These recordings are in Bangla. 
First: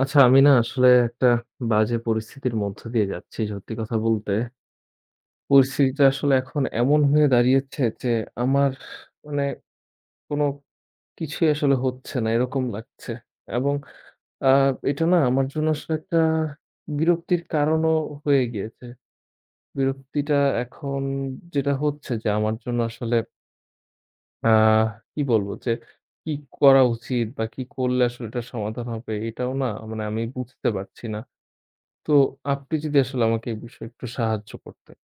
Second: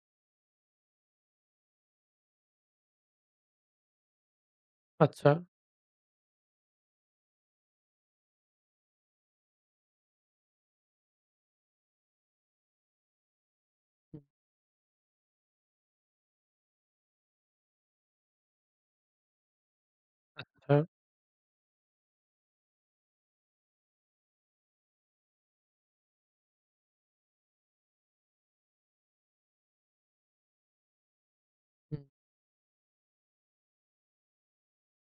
আচ্ছা, আমি না আসলে একটা বাজে পরিস্থিতির মধ্য দিয়ে যাচ্ছি সত্যি কথা বলতে। আচ্ছা, পরিস্থিতিটা আসলে এখন এমন হয়ে দাঁড়িয়েছে যে আমার মানে কোনো কিছুই আসলে হচ্ছে না এরকম লাগছে। এবং আ এটা না আমার জন্য আসলে একটা বিরক্তির কারণও হয়ে গিয়েছে। বিরক্তিটা আচ্ছা। এখন যেটা হচ্ছে যে আমার জন্য আসলে আ কি বলবো যে কি করা উচিত বা কি করলে আসলে এটার সমাধান হবে এটাও না মানে আমি বুঝতে পারছি না। হুম। তো আপনি যদি আসলে আমাকে এই বিষয়ে একটু সাহায্য করতেন।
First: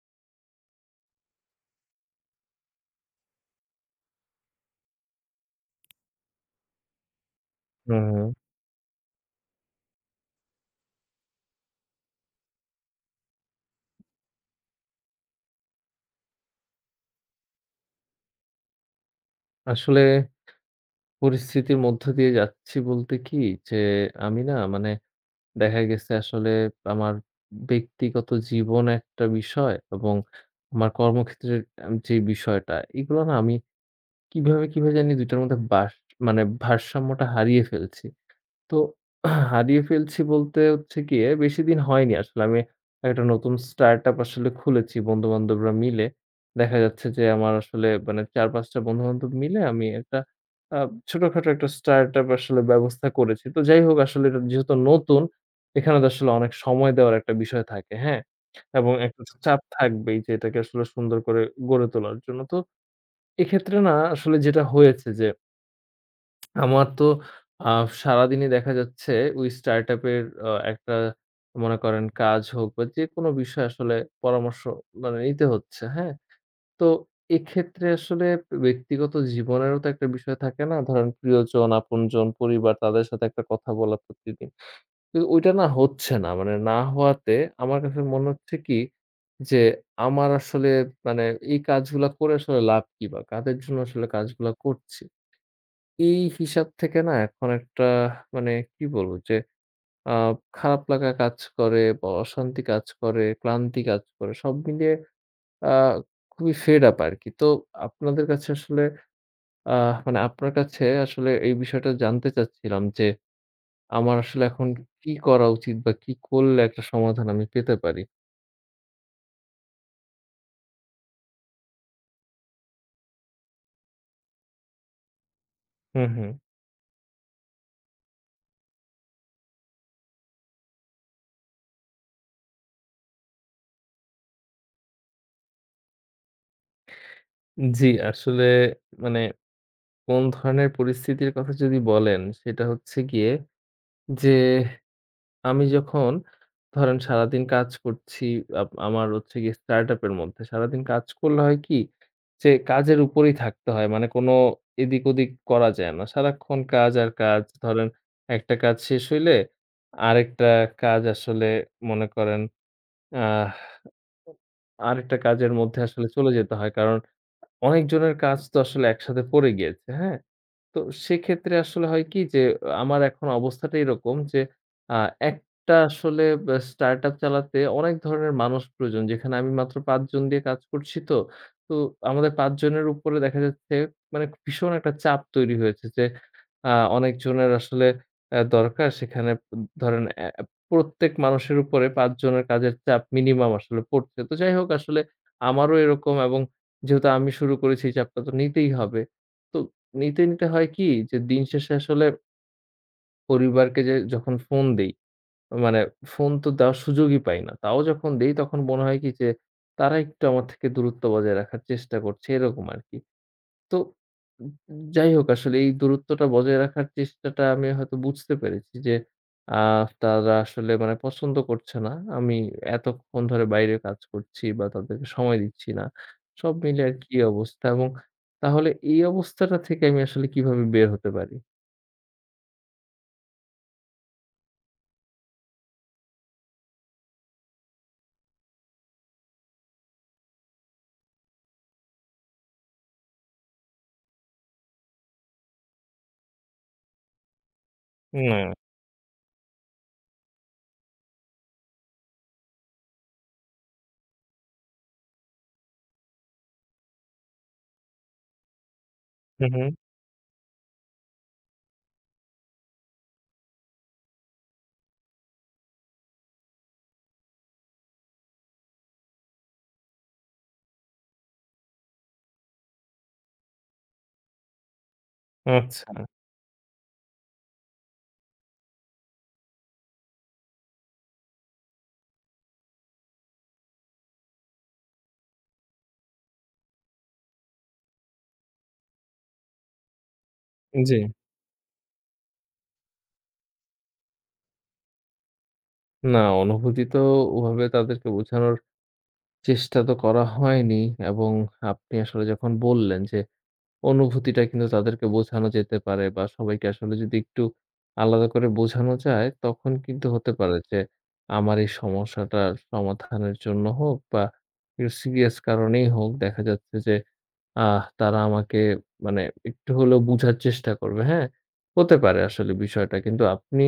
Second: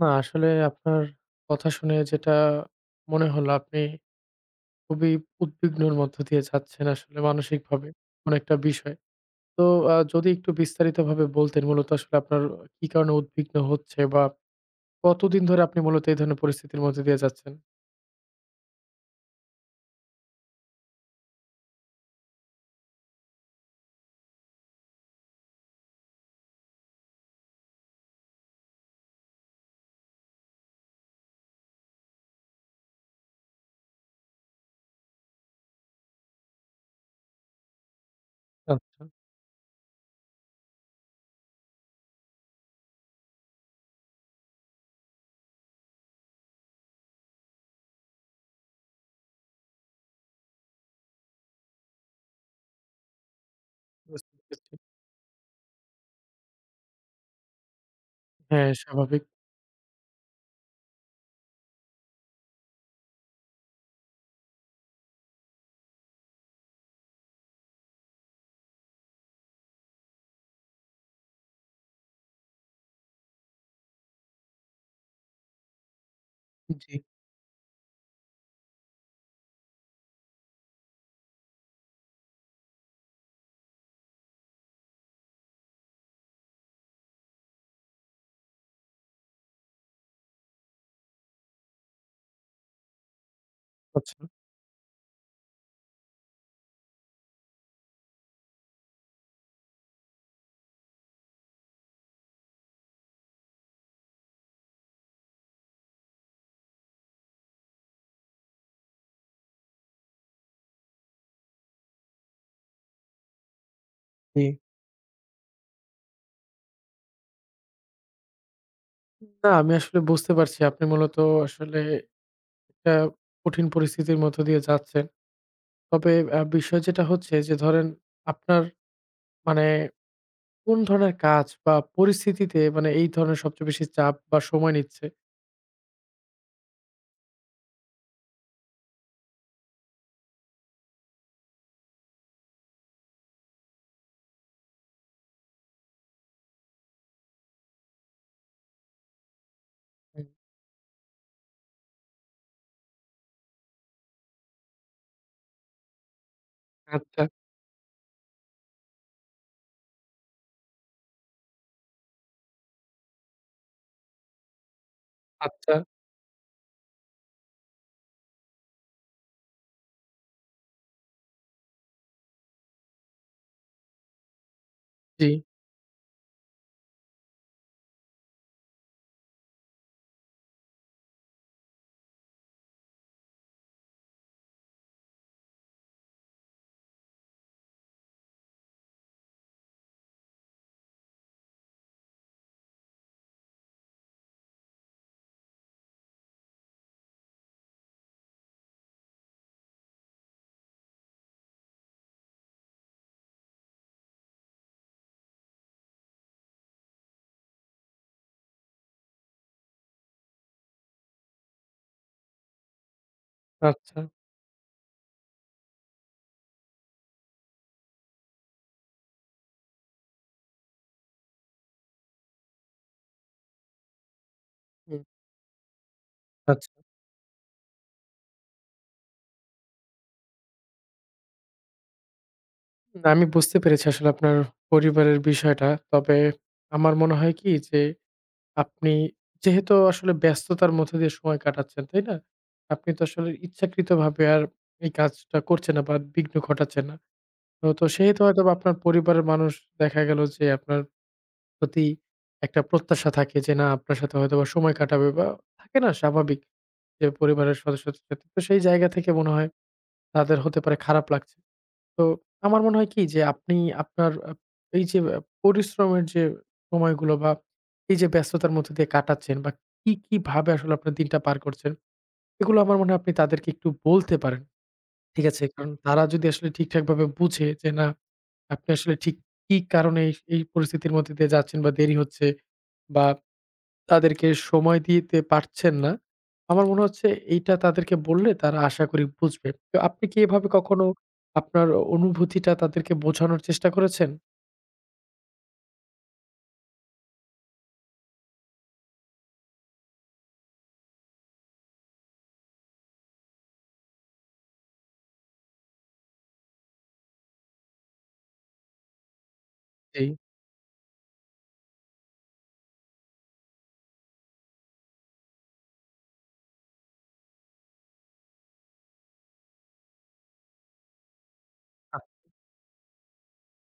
না আসলে আপনার কথা শুনে যেটা মনে হলো আপনি খুবই উদ্বিগ্নর মধ্য দিয়ে যাচ্ছেন আসলে মানসিকভাবে হুম, হুম। কোন একটা বিষয়। তো যদি একটু বিস্তারিতভাবে বলতেন মূলত আসলে আপনার কি কারণে উদ্বিগ্ন হচ্ছে বা কতদিন ধরে আপনি মূলত এই ধরনের পরিস্থিতির মধ্যে দিয়ে যাচ্ছেন? আসলে পরিস্থিতির মধ্য দিয়ে যাচ্ছি বলতে কি যে, আমি না মানে দেখা গেছে আসলে আমার ব্যক্তিগত জীবন একটা বিষয় এবং আমার কর্মক্ষেত্রের যে বিষয়টা, এগুলো না আমি কিভাবে, কিভাবে জানি ২ টার মধ্যে বাস মানে ভারসাম্যটা হারিয়ে ফেলছি। তো আচ্ছা, হারিয়ে ফেলছি বলতে হচ্ছে গিয়ে বেশিদিন হয়নি আসলে। আমি একটা নতুন স্টার্টআপ আসলে খুলেছি বন্ধু-বান্ধবরা মিলে। দেখা যাচ্ছে যে আমার আসলে মানে ৪-৫ টা বন্ধু-বান্ধব মিলে আমি একটা আ ছোটখাটো একটা স্টার্টআপ আসলে ব্যবস্থা করেছি। তো যাই হোক আসলে বুঝতে এটা পেরেছি। যেহেতু নতুন, এখানে তো আসলে অনেক সময় দেওয়ার একটা বিষয় থাকে, হ্যাঁ? হ্যাঁ, এবং একটা স্বাভাবিক। আচ্ছা, আচ্ছা। চাপ থাকবেই যে এটাকে আসলে সুন্দর করে গড়ে তোলার জন্য। তো এক্ষেত্রে না আসলে যেটা হয়েছে যে আমার তো আ সারাদিনই দেখা যাচ্ছে ওই স্টার্টআপ এর একটা মনে করেন কাজ হোক বা যেকোনো বিষয়ে আসলে পরামর্শ মানে নিতে হচ্ছে, হ্যাঁ? তো জি, এক্ষেত্রে আসলে ব্যক্তিগত জীবনেরও তো একটা বিষয় থাকে না? ধরেন প্রিয়জন, আপনজন, পরিবার তাদের সাথে একটা কথা বলা প্রতিদিন। কিন্তু ওইটা না হচ্ছে না। মানে না হওয়াতে আমার কাছে মনে হচ্ছে কি যে আমার আসলে মানে এই কাজগুলা করে আসলে লাভ কি বা কাদের জন্য আসলে আচ্ছা। কাজগুলা করছি? এই হিসাব থেকে না এখন একটা মানে কি বলবো যে আ খারাপ লাগা কাজ করে বা অশান্তি কাজ করে, ক্লান্তি কাজ করে। সব মিলিয়ে আ খুবই ফেড আপ আরকি। তো আপনাদের কাছে আসলে আ মানে আপনার কাছে আসলে এই বিষয়টা জানতে চাচ্ছিলাম যে আমার আসলে জি। এখন কি করা উচিত বা কি করলে একটা সমাধান আমি পেতে পারি? না আমি আসলে বুঝতে পারছি আপনি মূলত আসলে একটা কঠিন পরিস্থিতির মধ্য দিয়ে যাচ্ছেন। হুম, তবে হুম। বিষয় যেটা হচ্ছে যে ধরেন আপনার মানে কোন ধরনের কাজ বা পরিস্থিতিতে মানে এই ধরনের সবচেয়ে বেশি চাপ বা সময় নিচ্ছে? জি, আসলে মানে কোন ধরনের পরিস্থিতির কথা যদি বলেন সেটা হচ্ছে গিয়ে যে আমি যখন ধরেন সারাদিন কাজ করছি, আমার হচ্ছে গিয়ে স্টার্টআপ এর হুম, মধ্যে। সারাদিন কাজ করলে হয় কি? যে কাজের উপরেই থাকতে হয়। মানে কোনো এদিক-ওদিক করা যায় না। সারাক্ষণ কাজ আর আচ্ছা, কাজ। ধরেন একটা কাজ শেষ হইলে আরেকটা কাজ আসলে মনে করেন আহ আরেকটা কাজের আচ্ছা, মধ্যে আসলে চলে যেতে হয়। কারণ অনেকজনের কাজ তো আসলে একসাথে পড়ে গিয়েছে, হ্যাঁ? তো সেক্ষেত্রে আসলে হয় কি যে, আমার এখন অবস্থাটা এরকম যে, আ জি, একটা আসলে স্টার্টআপ চালাতে অনেক ধরনের মানুষ প্রয়োজন। যেখানে আমি মাত্র ৫ জন দিয়ে কাজ করছি তো। তো আমাদের ৫ জনের উপরে দেখা যাচ্ছে মানে ভীষণ একটা চাপ তৈরি হয়েছে যে, অনেকজনের আসলে দরকার সেখানে ধরেন প্রত্যেক মানুষের উপরে ৫ জনের কাজের চাপ মিনিমাম আসলে পড়ছে। তো যাই হোক আসলে আমারও এরকম এবং যেহেতু আমি শুরু করেছি এই চাপটা তো নিতেই হবে। তো নিতে, নিতে হয় কি যে দিন শেষে আসলে পরিবারকে যে যখন ফোন দেই, মানে ফোন তো দেওয়ার সুযোগই পাই না। তাও যখন দেই তখন মনে হয় কি যে তারা একটু আমার থেকে দূরত্ব বজায় রাখার চেষ্টা করছে এরকম আরকি। তো আচ্ছা, উম যাই হোক আসলে এই দূরত্বটা বজায় রাখার চেষ্টাটা আমি হয়তো বুঝতে পেরেছি যে আ তারা আসলে মানে পছন্দ করছে না। আমি এতক্ষণ ধরে বাইরে কাজ করছি বা হুম, তাদেরকে সময় দিচ্ছি না। সব আচ্ছা। মিলে আরকি এই অবস্থা এবং তাহলে এই অবস্থাটা থেকে আমি আসলে কিভাবে বের হতে পারি? না, আমি বুঝতে পেরেছি আসলে আপনার পরিবারের বিষয়টা। তবে আমার মনে হয় কি যে আপনি যেহেতু আসলে ব্যস্ততার মধ্যে দিয়ে সময় কাটাচ্ছেন, তাই না? আপনি তো আসলে ইচ্ছাকৃতভাবে আর এই কাজটা করছেন না বা বিঘ্ন ঘটাচ্ছেন না। তো তো সেহেতু হয়তোবা না। আপনার পরিবারের মানুষ দেখা গেল যে আপনার প্রতি একটা প্রত্যাশা থাকে যে না আপনার সাথে হয়তোবা সময় কাটাবে বা থাকে না স্বাভাবিক যে পরিবারের সদস্যদের সাথে। তো সেই জায়গা থেকে মনে হু, হয় হু। তাদের হতে পারে খারাপ লাগছে। তো আমার মনে হয় কি যে আপনি আপনার এই যে পরিশ্রমের যে সময়গুলো বা এই যে ব্যস্ততার মধ্যে দিয়ে কাটাচ্ছেন বা কি, কি ভাবে আসলে আপনার দিনটা পার করছেন, এগুলো আমার মনে হয় আপনি তাদেরকে একটু বলতে পারেন। ঠিক আছে? কারণ আচ্ছা। তারা যদি আসলে ঠিকঠাকভাবে বুঝে যে না আপনি আসলে ঠিক কি কারণে এই পরিস্থিতির মধ্যে দিয়ে যাচ্ছেন বা দেরি হচ্ছে বা তাদেরকে সময় দিতে পারছেন না। আমার মনে হচ্ছে এইটা তাদেরকে বললে তারা আশা করি বুঝবে। তো আপনি কি এভাবে কখনো জি। আপনার অনুভূতিটা তাদেরকে বোঝানোর চেষ্টা করেছেন? না অনুভূতি তো ওভাবে তাদেরকে বোঝানোর চেষ্টা তো করা হয়নি এবং আপনি আসলে যখন বললেন যে অনুভূতিটা কিন্তু তাদেরকে বোঝানো যেতে পারে বা সবাইকে আসলে যদি একটু আলাদা করে বোঝানো যায় তখন জি, কিন্তু হতে পারে যে আমার এই সমস্যাটার সমাধানের জন্য হোক বা একটু সিরিয়াস কারণেই হোক দেখা যাচ্ছে যে তারা আমাকে মানে একটু হলেও বুঝার চেষ্টা করবে, হ্যাঁ? হতে আ পারে আসলে বিষয়টা। কিন্তু আপনি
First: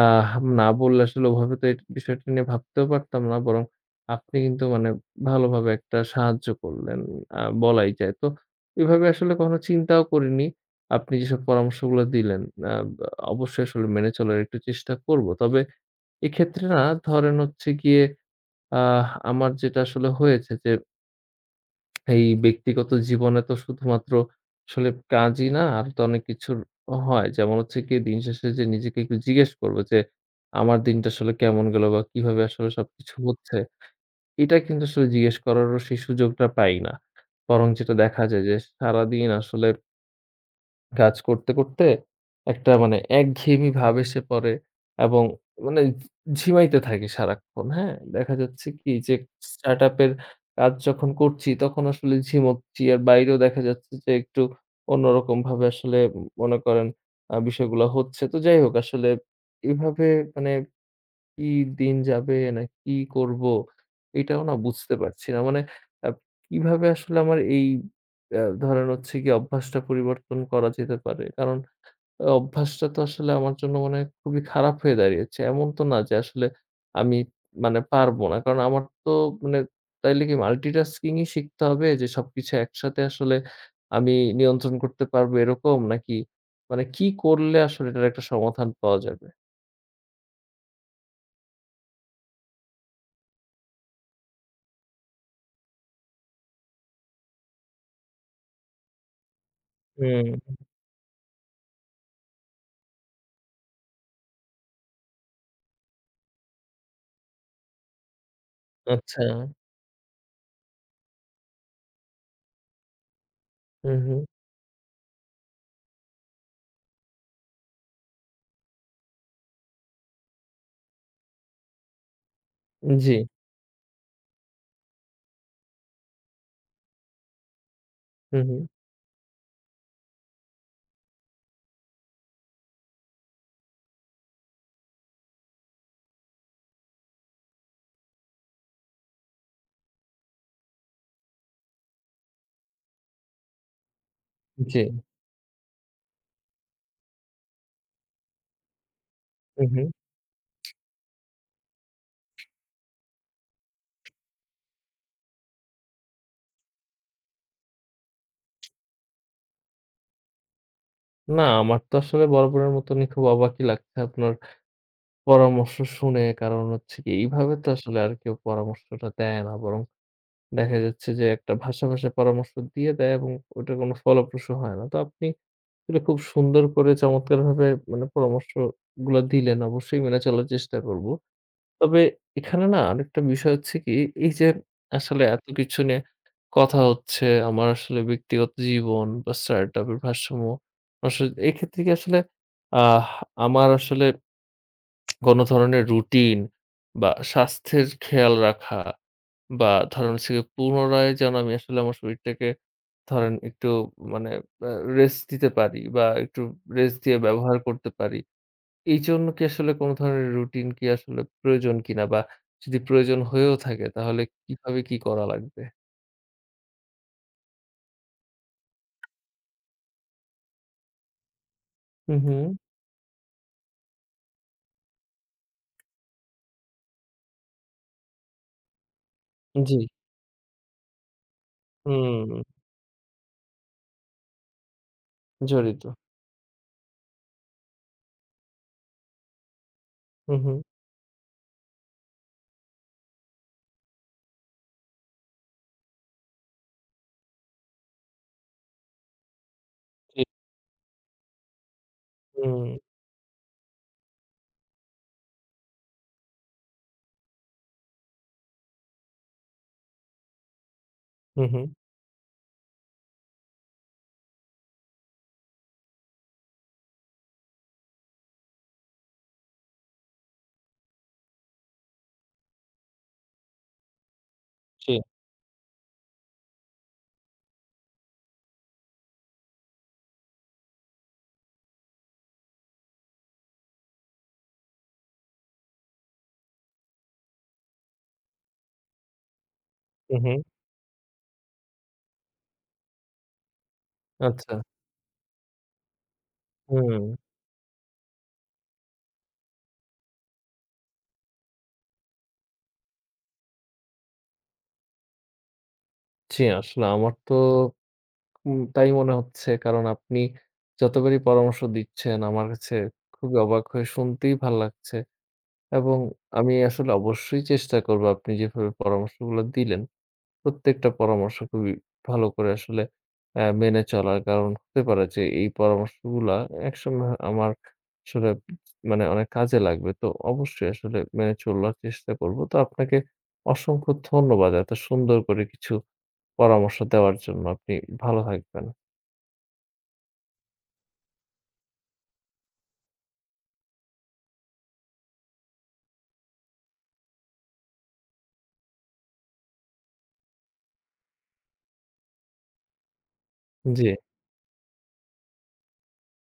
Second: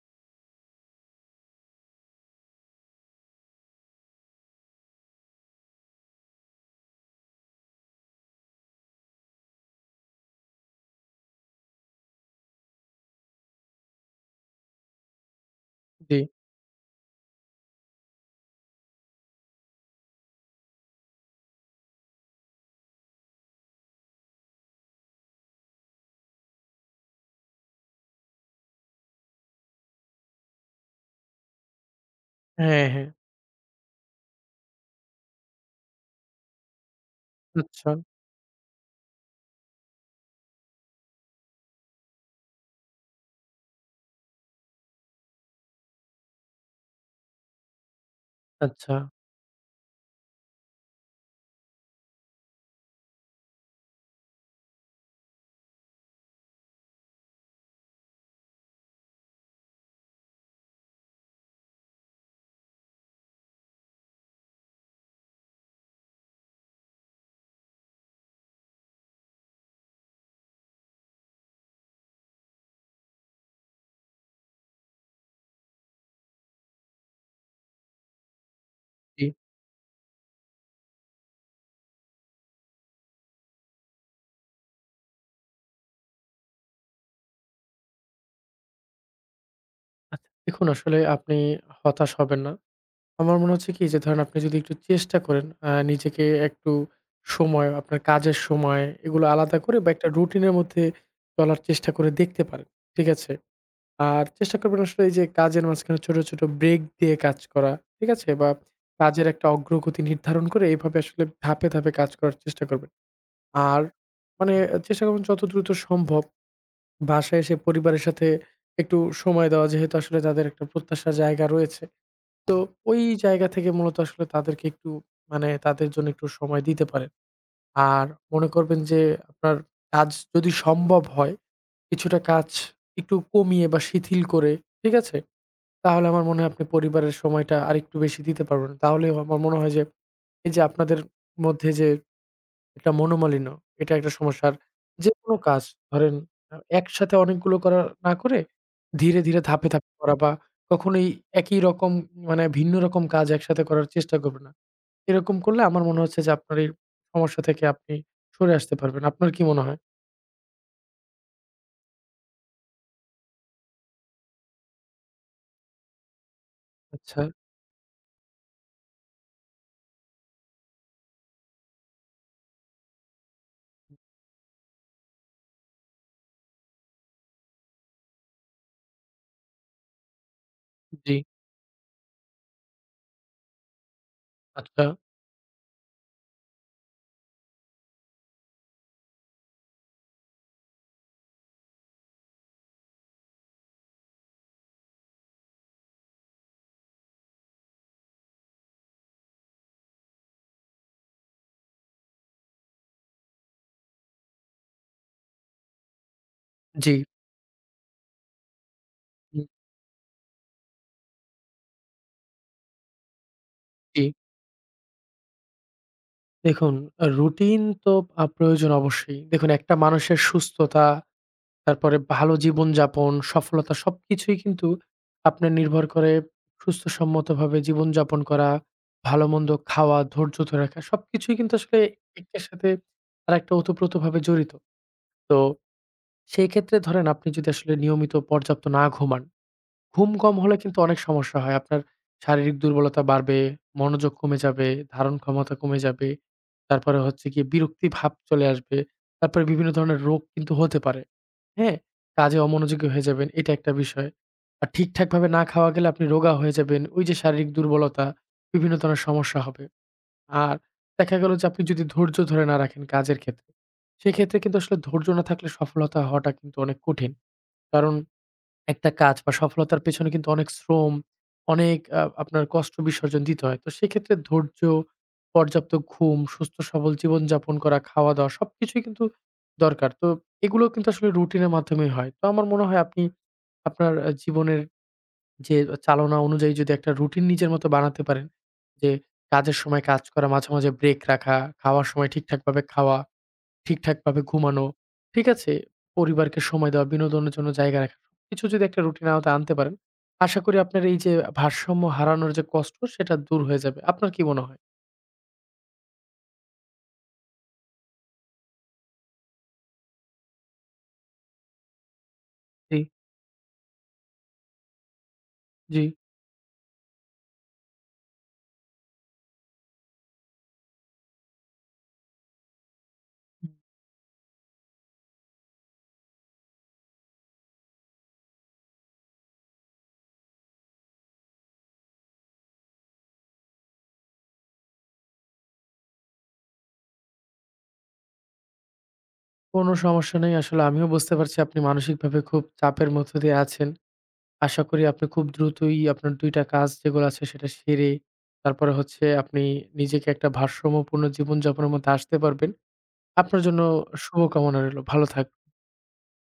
আহ না বললে আসলে ওভাবে তো এই বিষয়টা নিয়ে ভাবতেও পারতাম না। বরং আপনি কিন্তু মানে ভালোভাবে একটা সাহায্য করলেন, বলাই যায়। তো এভাবে আসলে কখনো চিন্তাও করিনি। আপনি যেসব পরামর্শগুলো দিলেন, আ অবশ্যই আসলে মেনে চলার একটু চেষ্টা করব। তবে জি। এক্ষেত্রে না ধরেন হচ্ছে গিয়ে আমার যেটা আসলে হয়েছে যে এই ব্যক্তিগত জীবনে তো শুধুমাত্র আসলে কাজই না, আরো তো অনেক কিছুর হয়। যেমন হচ্ছে গিয়ে দিন শেষে যে নিজেকে একটু জিজ্ঞেস করব যে, আমার দিনটা আসলে কেমন গেল বা কিভাবে আসলে হ্যাঁ, হ্যাঁ। সবকিছু হচ্ছে? এটা কিন্তু আসলে জিজ্ঞেস করারও সেই সুযোগটা পাই না। বরং আচ্ছা, যেটা দেখা যায় যে সারাদিন আসলে কাজ করতে, করতে একটা মানে একঘেয়েমি ভাব এসে পড়ে এবং মানে ঝিমাইতে থাকি সারাক্ষণ, হ্যাঁ? দেখা যাচ্ছে কি আচ্ছা। যে স্টার্টআপ এর কাজ যখন করছি তখন আসলে ঝিমোচ্ছি। আর বাইরেও দেখা যাচ্ছে যে একটু অন্যরকমভাবে আসলে মনে করেন বিষয়গুলো হচ্ছে। তো যাই হোক আসলে এভাবে মানে কি দিন যাবে না কি করব? এটাও না বুঝতে পারছি না। মানে আ কিভাবে আসলে আমার এই ধরেন হচ্ছে গিয়ে অভ্যাসটা পরিবর্তন করা যেতে পারে? কারণ অভ্যাসটা তো আসলে আমার জন্য মনে হয় খুবই খারাপ হয়ে দাঁড়িয়েছে। এমন তো না যে আসলে আমি মানে পারব না। কারণ আমার তো জি। মানে তাইলে কি multitasking ই শিখতে হবে যে সবকিছু একসাথে আসলে আমি নিয়ন্ত্রণ করতে পারবো এরকম? নাকি মানে কি করলে আসলে এটার একটা সমাধান পাওয়া যাবে? আচ্ছা দেখুন আসলে আপনি হতাশ হবেন না। আমার মনে হচ্ছে কি যে ধরেন আপনি যদি একটু চেষ্টা করেন নিজেকে একটু সময় আপনার কাজের সময় এগুলো আলাদা করে বা একটা হুম, রুটিন এর মধ্যে চলার চেষ্টা করে দেখতে পারেন। ঠিক আছে? আর চেষ্টা করবেন আসলে এই যে কাজের মাঝখানে ছোট, ছোট ব্রেক দিয়ে কাজ করা। ঠিক আছে? বা আচ্ছা। কাজের একটা অগ্রগতি নির্ধারণ করে এভাবে আসলে ধাপে, ধাপে কাজ করার চেষ্টা করবেন। আর হু, হু। মানে চেষ্টা করবেন যত দ্রুত সম্ভব বাসায় এসে পরিবারের সাথে একটু সময় দেওয়া। যেহেতু আসলে তাদের একটা প্রত্যাশার জায়গা রয়েছে। তো ওই জি। জায়গা থেকে মূলত আসলে তাদেরকে একটু মানে তাদের জন্য একটু সময় দিতে পারেন। আর হুম, মনে হুম। করবেন যে আপনার কাজ যদি সম্ভব হয় কিছুটা কাজ একটু কমিয়ে বা শিথিল করে, ঠিক আছে? তাহলে আমার মনে হয় আপনি পরিবারের সময়টা আরেকটু বেশি দিতে পারবেন। তাহলেও আমার মনে হয় যে, এই যে আপনাদের মধ্যে যে একটা মনোমালিন্য, এটা একটা সমস্যা। আর জি। জি। যেকোনো কাজ ধরেন একসাথে অনেকগুলো করা না করে, ধীরে, ধীরে হুম, ধাপে, হুম। ধাপে করা বা কখনোই একই রকম মানে ভিন্ন রকম কাজ একসাথে করার চেষ্টা করবেন না। এরকম করলে আমার মনে হচ্ছে যে আপনার এই সমস্যা থেকে আপনি সরে আসতে পারবেন। আপনার কি মনে হয়? না আমার তো আসলে বরাবরের মতনই খুব অবাকই লাগছে আপনার পরামর্শ শুনে। কারণ হচ্ছে কি আচ্ছা, এইভাবে তো আসলে আর কেউ পরামর্শটা দেয় না। বরং দেখা যাচ্ছে যে একটা ভাষা, ভাষা পরামর্শ দিয়ে দেয় এবং ওটা কোনো ফলপ্রসূ হয় না। তো আপনি এটা খুব সুন্দর করে চমৎকারভাবে মানে পরামর্শগুলা দিলেন। অবশ্যই মেনে চলার চেষ্টা করব। জি। তবে এখানে না আরেকটা বিষয় হচ্ছে কি, এই যে আচ্ছা, আসলে এত কিছু নিয়ে কথা হচ্ছে, আমার আসলে ব্যক্তিগত জীবন বা স্টার্টআপ এর ভারসাম্য আসলে এক্ষেত্রে কি আসলে আহ আমার আসলে কোন ধরনের রুটিন বা স্বাস্থ্যের খেয়াল রাখা বা ধরেন হচ্ছে গিয়ে পুনরায় যেন আমি আসলে আমার শরীরটাকে ধরেন একটু মানে আ রেস্ট দিতে পারি বা একটু জি, রেস্ট দিয়ে ব্যবহার করতে পারি। এইজন্য কি হুম, আসলে কোন ধরনের রুটিন কি আসলে প্রয়োজন কিনা? বা যদি প্রয়োজন হয়েও থাকে জি। তাহলে কিভাবে কি করা লাগবে? দেখুন, রুটিন তো প্রয়োজন অবশ্যই। দেখুন একটা মানুষের সুস্থতা, তারপরে হুম, ভালো হুম। জীবনযাপন, সফলতা সবকিছুই কিন্তু আপনার নির্ভর করে সুস্থসম্মতভাবে জীবনযাপন করা, ভালোমন্দ জি। খাওয়া, ধৈর্য ধরে রাখা সবকিছুই কিন্তু আসলে হুম, একটার সাথে আরেকটা ওতপ্রোতভাবে জড়িত। তো জড়িত। সেই ক্ষেত্রে ধরেন আপনি যদি আসলে নিয়মিত পর্যাপ্ত না ঘুমান ঘুম কম হুম, হলে হুম। কিন্তু অনেক সমস্যা হয়। আপনার শারীরিক দুর্বলতা বাড়বে, মনোযোগ কমে যাবে, ধারণ ক্ষমতা কমে যাবে। তারপরে হচ্ছে গিয়ে বিরক্তি ভাব চলে আসবে। তারপরে বিভিন্ন ধরনের রোগ জি। কিন্তু হতে পারে। হ্যাঁ? কাজে হুম, অমনোযোগী হয়ে যাবেন, এটা একটা বিষয়। আর ঠিকঠাকভাবে না খাওয়া গেলে আপনি রোগা হয়ে যাবেন। ওই যে শারীরিক দুর্বলতা, বিভিন্ন ধরনের সমস্যা হবে। আর দেখা গেল যে হুম, আপনি হুম। যদি ধৈর্য ধরে না রাখেন কাজের ক্ষেত্রে, সেক্ষেত্রে কিন্তু আসলে ধৈর্য না থাকলে সফলতা হওয়াটা কিন্তু অনেক কঠিন। কারণ একটা কাজ বা সফলতার পেছনে কিন্তু অনেক শ্রম, অনেক আপনার কষ্ট বিসর্জন দিতে হয়। তো সেক্ষেত্রে ধৈর্য, জি। পর্যাপ্ত ঘুম, সুস্থ সবল জীবনযাপন করা, খাওয়া-দাওয়া সবকিছুই কিন্তু দরকার। তো এগুলো কিন্তু আসলে রুটিনের মাধ্যমেই হয়। তো আমার মনে হয় আপনি আপনার জীবনের যে চালনা অনুযায়ী যদি একটা রুটিন নিজের মতো বানাতে পারেন যে কাজের সময় কাজ হুম, করা, হুম। মাঝে, মাঝে ব্রেক রাখা, খাওয়ার সময় ঠিকঠাকভাবে খাওয়া। ঠিকঠাকভাবে আচ্ছা। ঘুমানো, ঠিক আছে? পরিবারকে সময় দেওয়া, হুম। বিনোদনের জন্য জায়গা রাখা। কিছু যদি একটা রুটিন আওতা আনতে পারেন, আশা করি আপনার এই যে ভারসাম্য হারানোর যে কষ্ট সেটা দূর হয়ে যাবে। আপনার কি মনে হয়? জি, আসলে আমার তো তাই মনে হচ্ছে। কারণ আপনি যতবারই পরামর্শ দিচ্ছেন আমার কাছে জি, খুবই অবাক হয়ে শুনতেই ভাল লাগছে। জি। এবং আমি আসলে অবশ্যই চেষ্টা করব আপনি যেভাবে পরামর্শগুলো দিলেন। প্রত্যেকটা পরামর্শ খুবই ভালো করে আসলে মেনে চলার কারণ হতে পারে যে এই পরামর্শগুলা একসময় আমার আসলে মানে অনেক কাজে লাগবে। তো অবশ্যই আসলে মেনে চলার চেষ্টা করব। তো আপনাকে অসংখ্য ধন্যবাদ এত সুন্দর করে কিছু পরামর্শ দেওয়ার জন্য। আপনি ভালো থাকবেন। কোনো সমস্যা নেই। আসলে আমিও বুঝতে পারছি আপনি মানসিকভাবে খুব চাপের মধ্য দিয়ে আছেন। আশা করি আপনি খুব দ্রুতই আপনার ২ টা কাজ যেগুলো আছে সেটা সেরে তারপরে হচ্ছে আপনি নিজেকে একটা ভারসাম্যপূর্ণ জীবনযাপনের মধ্যে আসতে পারবেন। আপনার জন্য জি। শুভকামনা রইলো। ভালো থাক